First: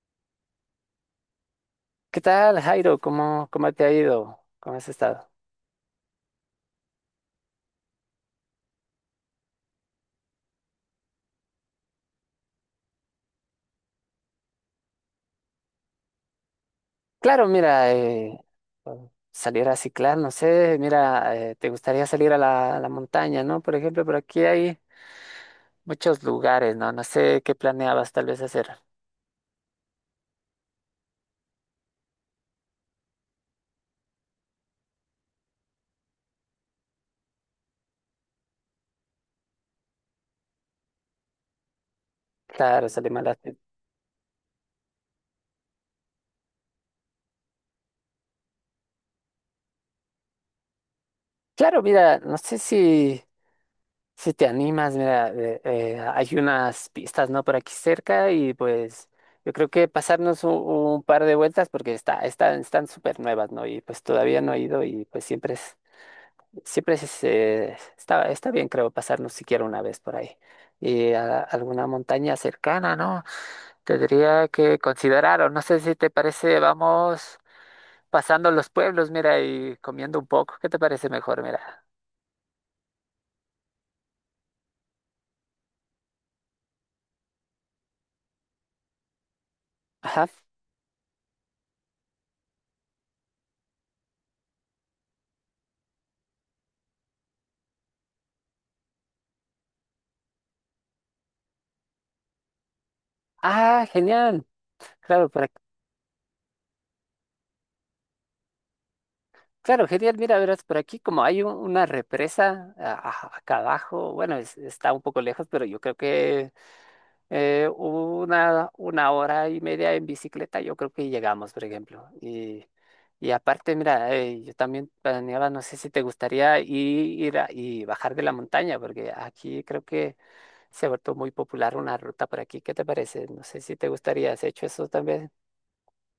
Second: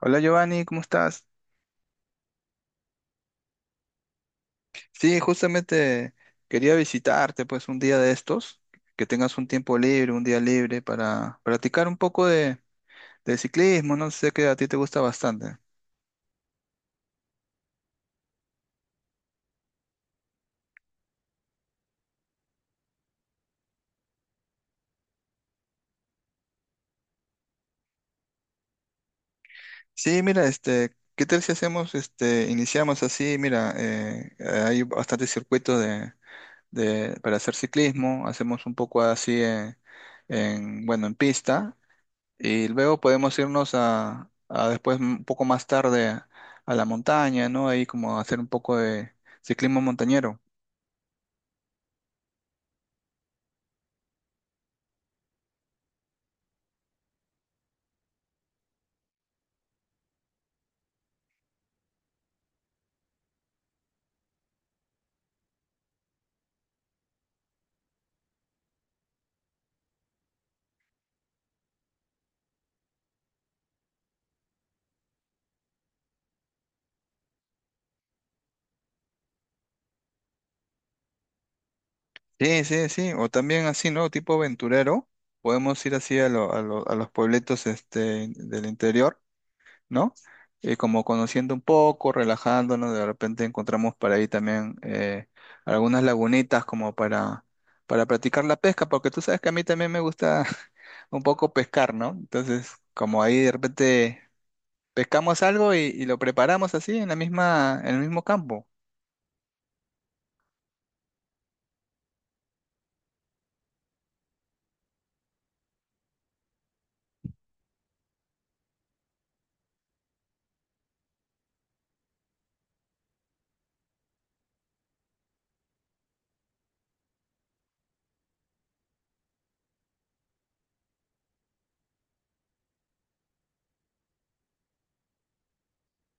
Hola Giovanni, ¿cómo estás? ¿Qué tal, Jairo? ¿Cómo te ha ido? ¿Cómo has Sí, estado? justamente quería visitarte pues un día de estos, que tengas un tiempo libre, un día libre para practicar un poco de ciclismo, no sé que a ti te gusta bastante. Claro, mira, bueno, salir a ciclar, no sé, mira, te gustaría salir a la montaña, ¿no? Por ejemplo, por aquí hay muchos lugares, ¿no? No sé qué planeabas tal vez hacer. Sí, mira, ¿qué tal si hacemos, iniciamos así? Mira, hay bastantes circuitos para hacer ciclismo, hacemos un poco así bueno, en pista. Y Claro, luego salir a podemos irnos a después, un poco más tarde, a la montaña, ¿no? Ahí como hacer un poco de ciclismo montañero. Claro, mira, no sé si, te animas, mira, hay unas pistas, ¿no? Por aquí cerca y pues. Yo creo que pasarnos un par de vueltas porque están súper nuevas, ¿no? Y pues todavía no he ido y pues siempre es. Siempre es, está bien, creo, pasarnos siquiera una vez por ahí. Y a alguna montaña cercana, ¿no? Tendría que considerar, o no sé si te parece, vamos pasando los pueblos, mira, y comiendo un poco. ¿Qué te parece mejor, mira? Sí, sí, sí. O también así, ¿no? Tipo aventurero. Podemos ir así a los puebletos del interior, ¿no? Ajá. Y como conociendo un poco, relajándonos, de repente encontramos por ahí también algunas lagunitas como para practicar la pesca, porque tú sabes que a mí también me gusta un poco pescar, ¿no? Entonces, como ahí de Ah, repente genial. Claro, pescamos por ac- algo y lo preparamos así en la misma, en el mismo campo. Claro, genial. Mira, verás, por aquí como hay una represa acá abajo, bueno, está un poco lejos, pero yo creo que una hora y media en bicicleta, yo creo que llegamos, por ejemplo. Y aparte, mira, yo también planeaba, no sé si te gustaría ir, y bajar de la montaña, porque aquí creo que se ha vuelto muy popular una ruta por aquí. ¿Qué te parece? No sé si te gustaría, ¿has hecho eso también?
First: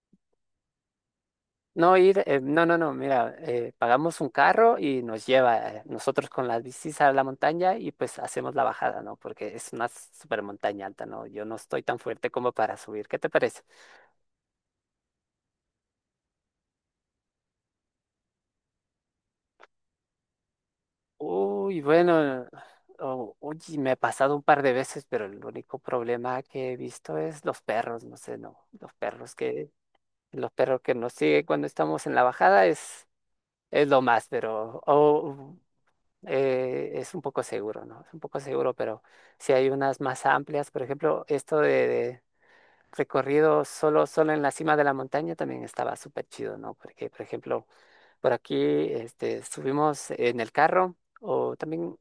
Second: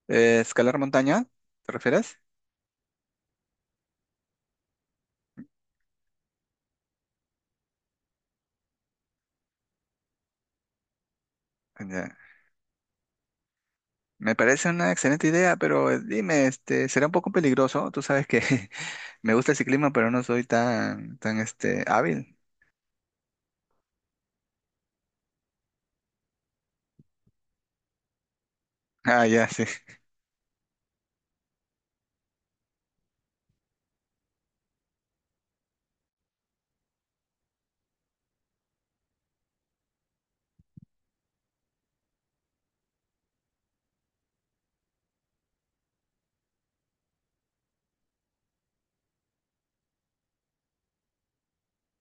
Escalar montaña, ¿te No refieres? ir, no, no, no, mira, pagamos un carro y nos lleva nosotros con las bicis a la montaña y pues hacemos la bajada, ¿no? Porque es una super montaña alta, ¿no? Yo no estoy tan Ya. fuerte como para subir. ¿Qué te parece? Me parece una excelente idea, pero dime, será un poco peligroso. Tú sabes que me gusta ese clima, pero no soy tan, Uy, hábil. bueno, oye, me ha pasado un par de veces, pero el único problema que he visto es los perros, no sé, no, los Ah, perros ya, sí, que, los perros que nos siguen cuando estamos en la bajada es lo más, pero es un poco seguro, ¿no? Es un poco seguro, pero si hay unas más amplias, por ejemplo, esto de recorrido solo en la cima de la montaña también estaba súper chido, ¿no? Porque, por ejemplo, por aquí, este, subimos en el carro o también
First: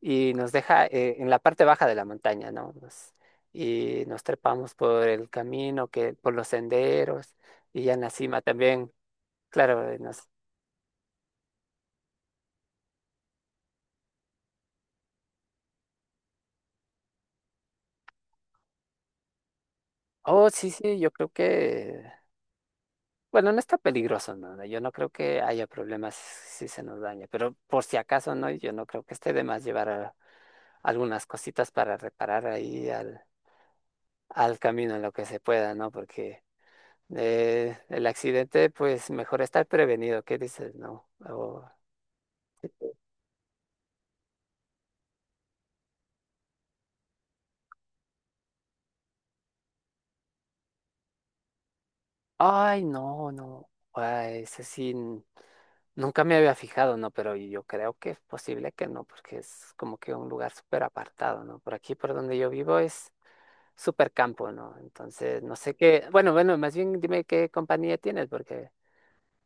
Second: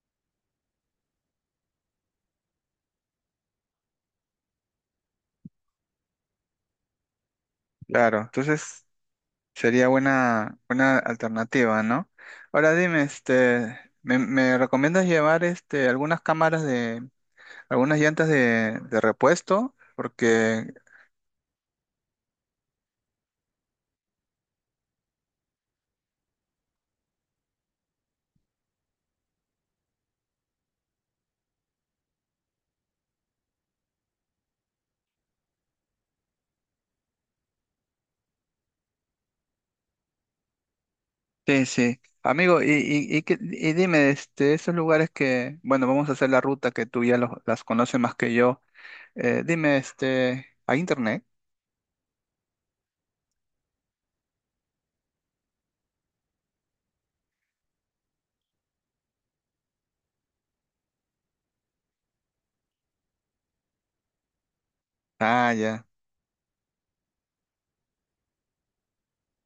y nos deja en la parte baja de la montaña, ¿no? Y nos trepamos por el camino, que, por los senderos, y ya en la claro. cima Entonces también, sería claro, nos. Buena alternativa, ¿no? Ahora dime, me recomiendas llevar, algunas cámaras de, algunas llantas de repuesto? Oh, Porque sí, sí, yo creo que, bueno, no está peligroso, ¿no? Yo no creo que haya problemas si se nos daña, pero por si acaso, ¿no? Yo no creo que esté de más llevar algunas cositas para reparar ahí al camino en lo que se pueda, ¿no? Porque el accidente, pues mejor estar prevenido, ¿qué dices? No. sí, sí. Amigo, y dime, esos lugares que, bueno, vamos a hacer la ruta que tú ya las conoces más que yo. Dime, ¿hay internet? Ay, no, no. Ay, ese sí, nunca me había fijado, ¿no? Pero yo creo que es posible que no, porque es como que un lugar súper apartado, ¿no? Por aquí, por donde yo vivo, es súper campo, ¿no? Entonces, Ah, no sé ya. qué. Bueno, bueno, más bien dime qué compañía tienes, porque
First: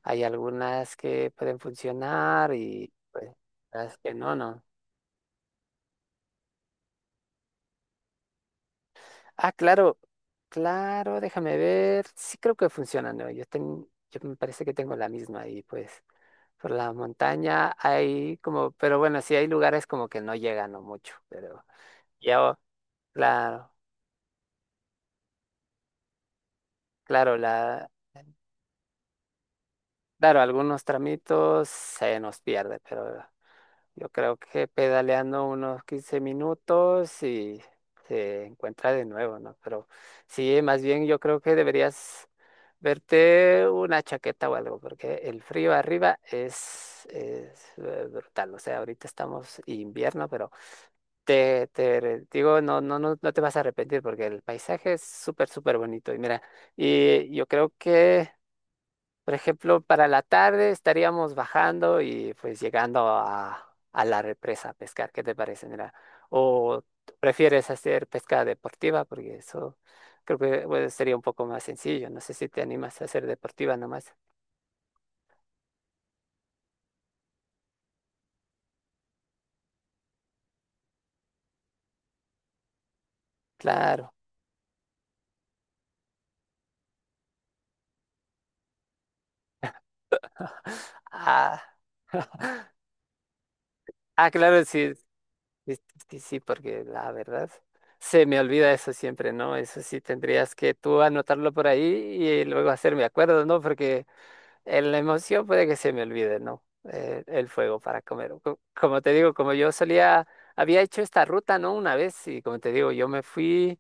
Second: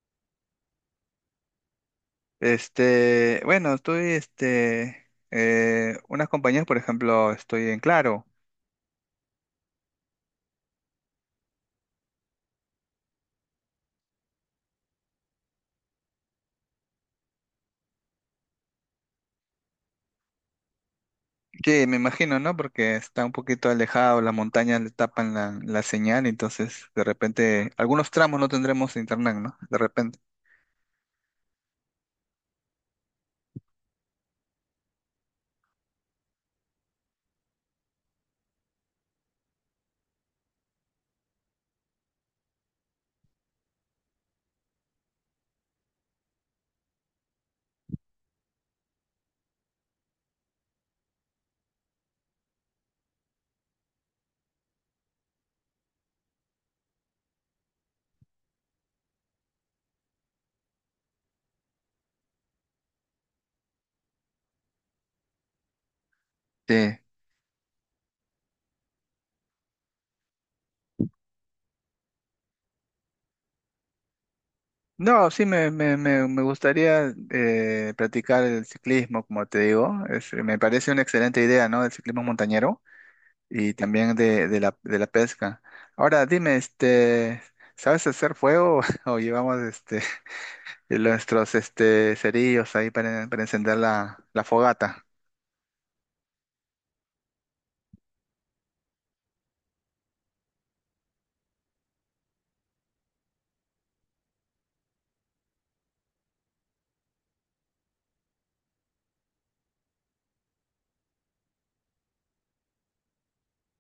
hay algunas que pueden funcionar y pues Bueno, las que no, ¿no? Unas compañías, por ejemplo, estoy en Claro. Ah, claro, claro, déjame ver. Sí creo que funcionan, ¿no? Yo me parece que tengo la misma y pues. Por la montaña hay como, pero bueno, sí hay lugares como que no llegan o mucho, pero Sí, me imagino, ¿no? ya, Porque está un poquito claro, alejado, las montañas le tapan la señal, entonces de claro, repente algunos tramos no tendremos internet, ¿no? De repente. claro, algunos tramitos se nos pierde, pero yo creo que pedaleando unos 15 minutos y se encuentra de nuevo, ¿no? Pero sí, más bien yo creo que deberías verte una chaqueta o algo, porque el frío arriba es, es brutal, o sea, ahorita estamos invierno, pero. Te digo, no, no, no, no te vas a arrepentir porque el paisaje es súper, súper bonito. Y mira, y yo creo que, por ejemplo, para la tarde estaríamos bajando y pues llegando a la represa a pescar. ¿Qué te parece? Mira, Sí. o prefieres hacer pesca deportiva porque eso creo que pues, sería un poco más sencillo. No sé si te animas a hacer deportiva nomás. No, sí, me gustaría practicar el ciclismo, como te digo. Me parece una excelente idea, ¿no? El ciclismo montañero y Claro. también de la pesca. Ahora, dime, ¿sabes hacer fuego o llevamos nuestros Ah. Cerillos ahí para encender Ah, la claro, sí, fogata? es que sí, porque la verdad se me olvida eso siempre, ¿no? Eso sí tendrías que tú anotarlo por ahí y luego hacerme acuerdo, ¿no? Porque en la emoción puede que se me olvide, ¿no? El fuego para comer. Como te digo, como yo solía, había hecho esta ruta, ¿no? Una vez y como te digo, yo me fui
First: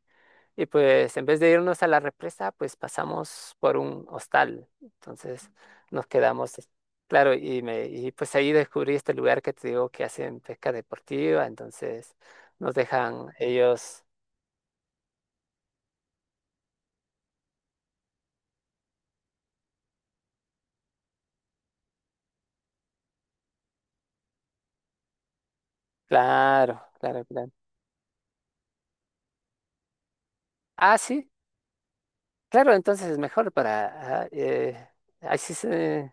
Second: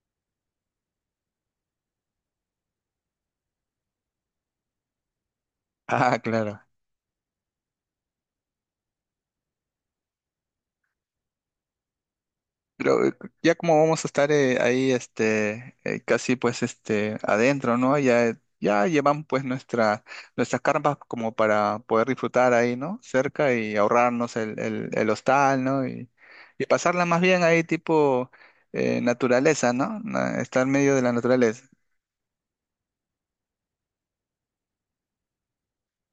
y pues en vez de irnos a la represa, pues pasamos por un hostal. Entonces nos Ah, quedamos, claro. Claro, y pues ahí descubrí este lugar que te digo que hacen pesca deportiva, entonces nos Creo, dejan ya como vamos ellos, a estar ahí casi pues este adentro, ¿no? Ya llevamos pues nuestras carpas como para poder disfrutar ahí, ¿no? Cerca y ahorrarnos el hostal, ¿no? Y claro, pasarla más claro, bien claro. ahí tipo naturaleza, ¿no? Estar en medio Ah, de la sí, naturaleza. claro, entonces es mejor para. Así se.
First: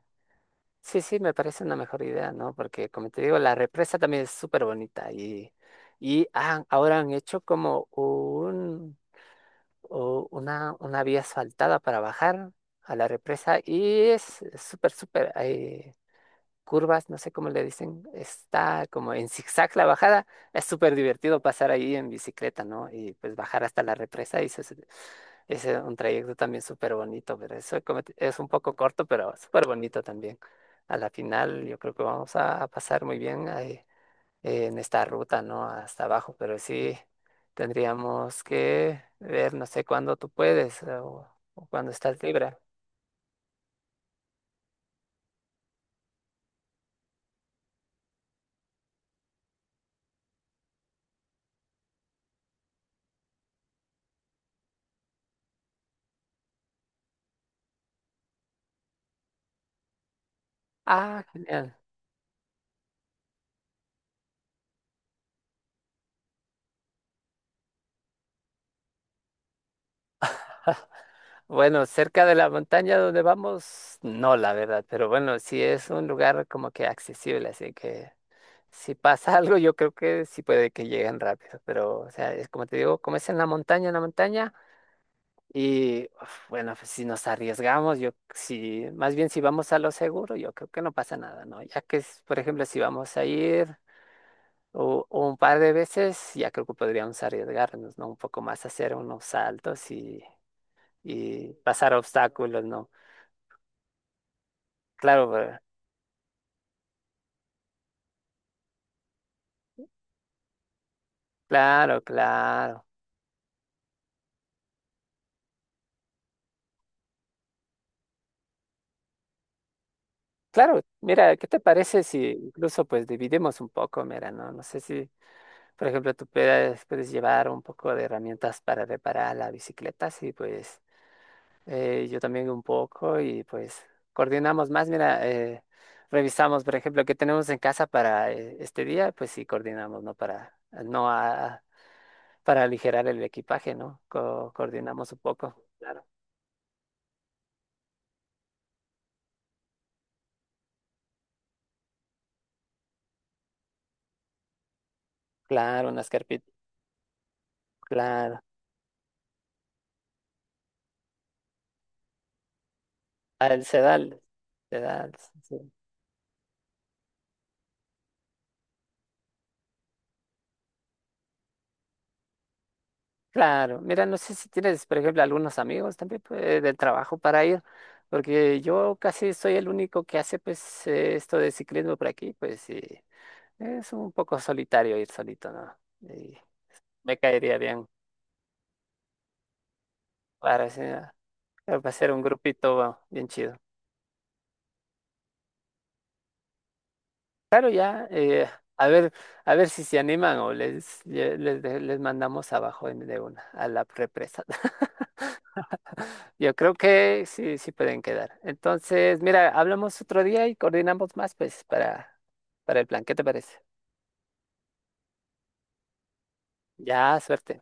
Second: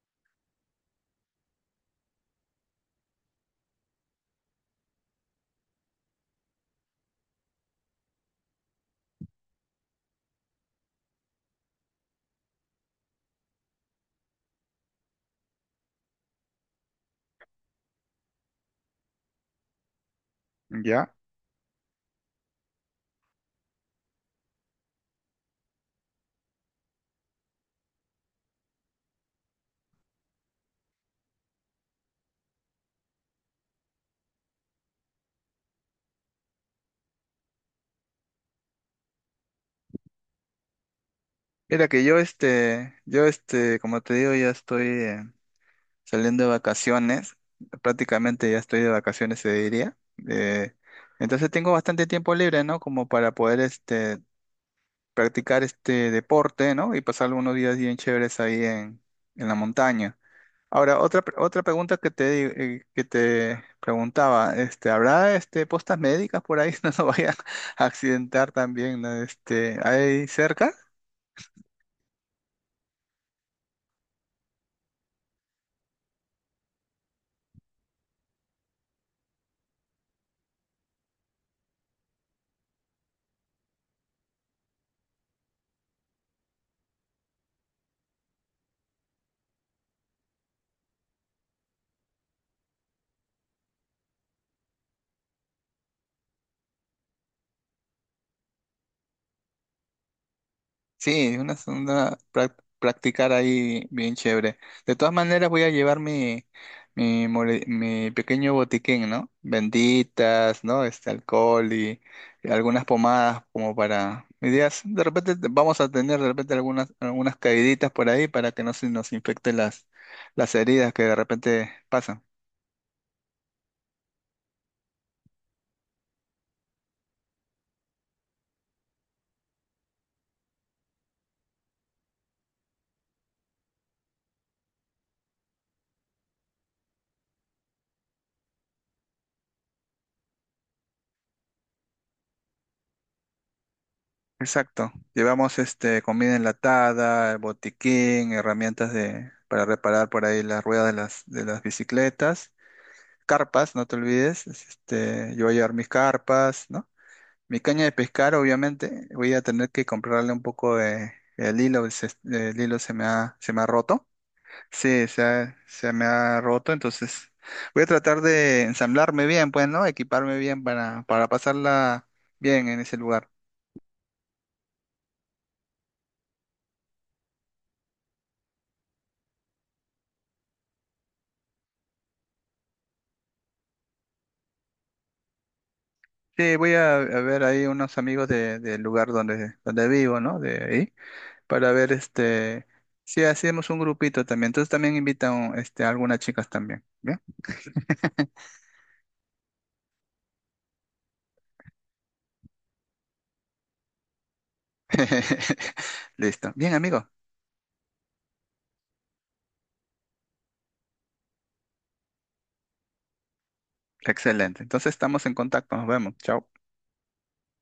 Sí, sí, me parece una mejor idea, ¿no? Porque como te digo, la represa también es súper bonita y ahora han hecho como un, o una vía asfaltada para bajar a la represa y es súper, súper, curvas, no sé cómo le dicen, está como en zigzag la bajada. Es súper Ya. divertido pasar ahí en bicicleta, ¿no? Y pues bajar hasta la represa y es un trayecto también súper bonito, pero eso es un poco corto, pero súper bonito también. A la final yo creo que vamos a pasar muy bien ahí, en esta ruta, ¿no? Hasta abajo, pero sí tendríamos que ver, no sé cuándo tú puedes o, Mira cuándo que estás libre. Yo este como te digo ya estoy salían de vacaciones, prácticamente ya estoy de vacaciones, se diría. Eh, entonces tengo bastante tiempo libre, ¿no? Como para poder practicar este deporte, ¿no? Y pasar unos días bien chéveres ahí en la montaña. Ahora, Ah, otra genial. pregunta que te preguntaba, ¿habrá postas médicas por ahí? No, no vaya a accidentar también, ¿no? ¿Hay cerca? Bueno, cerca de la montaña donde vamos, no, la verdad, pero bueno, sí es un lugar como que accesible, así que si pasa algo, yo creo que sí puede que lleguen rápido, pero o sea, es como te digo, como es en la montaña, y uf, bueno, pues si nos arriesgamos, yo sí, más bien si vamos a lo seguro, yo creo que no pasa nada, ¿no? Ya que, es, por ejemplo, si vamos a ir un par de veces, ya creo que podríamos arriesgarnos, ¿no? Un poco más hacer unos saltos y, Sí, es y una pasar segunda, obstáculos, ¿no? practicar ahí bien chévere. De todas Claro, maneras pues, voy a llevar mi pequeño botiquín, ¿no? Benditas, ¿no? Este alcohol y claro, algunas claro. pomadas como para... Mi de repente vamos a tener de repente algunas, algunas caíditas por ahí para que no se nos infecten las Claro, heridas que de mira, ¿qué te repente parece pasan. si incluso pues dividimos un poco? Mira, no, no sé si, por ejemplo, tú puedes llevar un poco de herramientas para reparar la bicicleta, sí, pues yo también un poco y pues coordinamos más, mira, revisamos, por ejemplo, qué tenemos en casa para este día, pues sí, coordinamos, ¿no? Para, no a- para aligerar el equipaje, ¿no? Co- Exacto. coordinamos un poco. Llevamos este Claro. comida enlatada, el botiquín, herramientas de para reparar por ahí las ruedas de las bicicletas, carpas, no te olvides. Este, yo voy a llevar mis Claro, unas carpitas, carpas, ¿no? Mi caña de pescar, claro. obviamente, voy a tener que comprarle un poco de el hilo, el hilo se me Al ha roto. sedal. Sí, Sedal, sí. se me ha roto, entonces voy a tratar de ensamblarme bien, pues, ¿no? Equiparme bien para pasarla bien en ese lugar. Claro, mira, no sé si tienes, por ejemplo, algunos amigos también pues, del trabajo para ir, porque yo casi soy el único que hace pues esto de ciclismo por aquí, pues sí, es un poco solitario ir solito, ¿no? Y Sí, voy me a ver caería ahí bien unos amigos del lugar donde vivo, ¿no? De para, ahí. hacer- Para para ver hacer un grupito bueno, si bien chido. hacemos un grupito también. Entonces también invitan a algunas chicas también, ¿bien? Claro, ya, a ver, a ver si se animan o les mandamos abajo de una, a la represa. Listo. Yo Bien, creo amigo. que sí, sí pueden quedar. Entonces, mira, hablamos otro día y coordinamos más, pues, para el plan. ¿Qué te parece? Excelente. Entonces estamos en contacto. Nos vemos. Chao. Ya, suerte.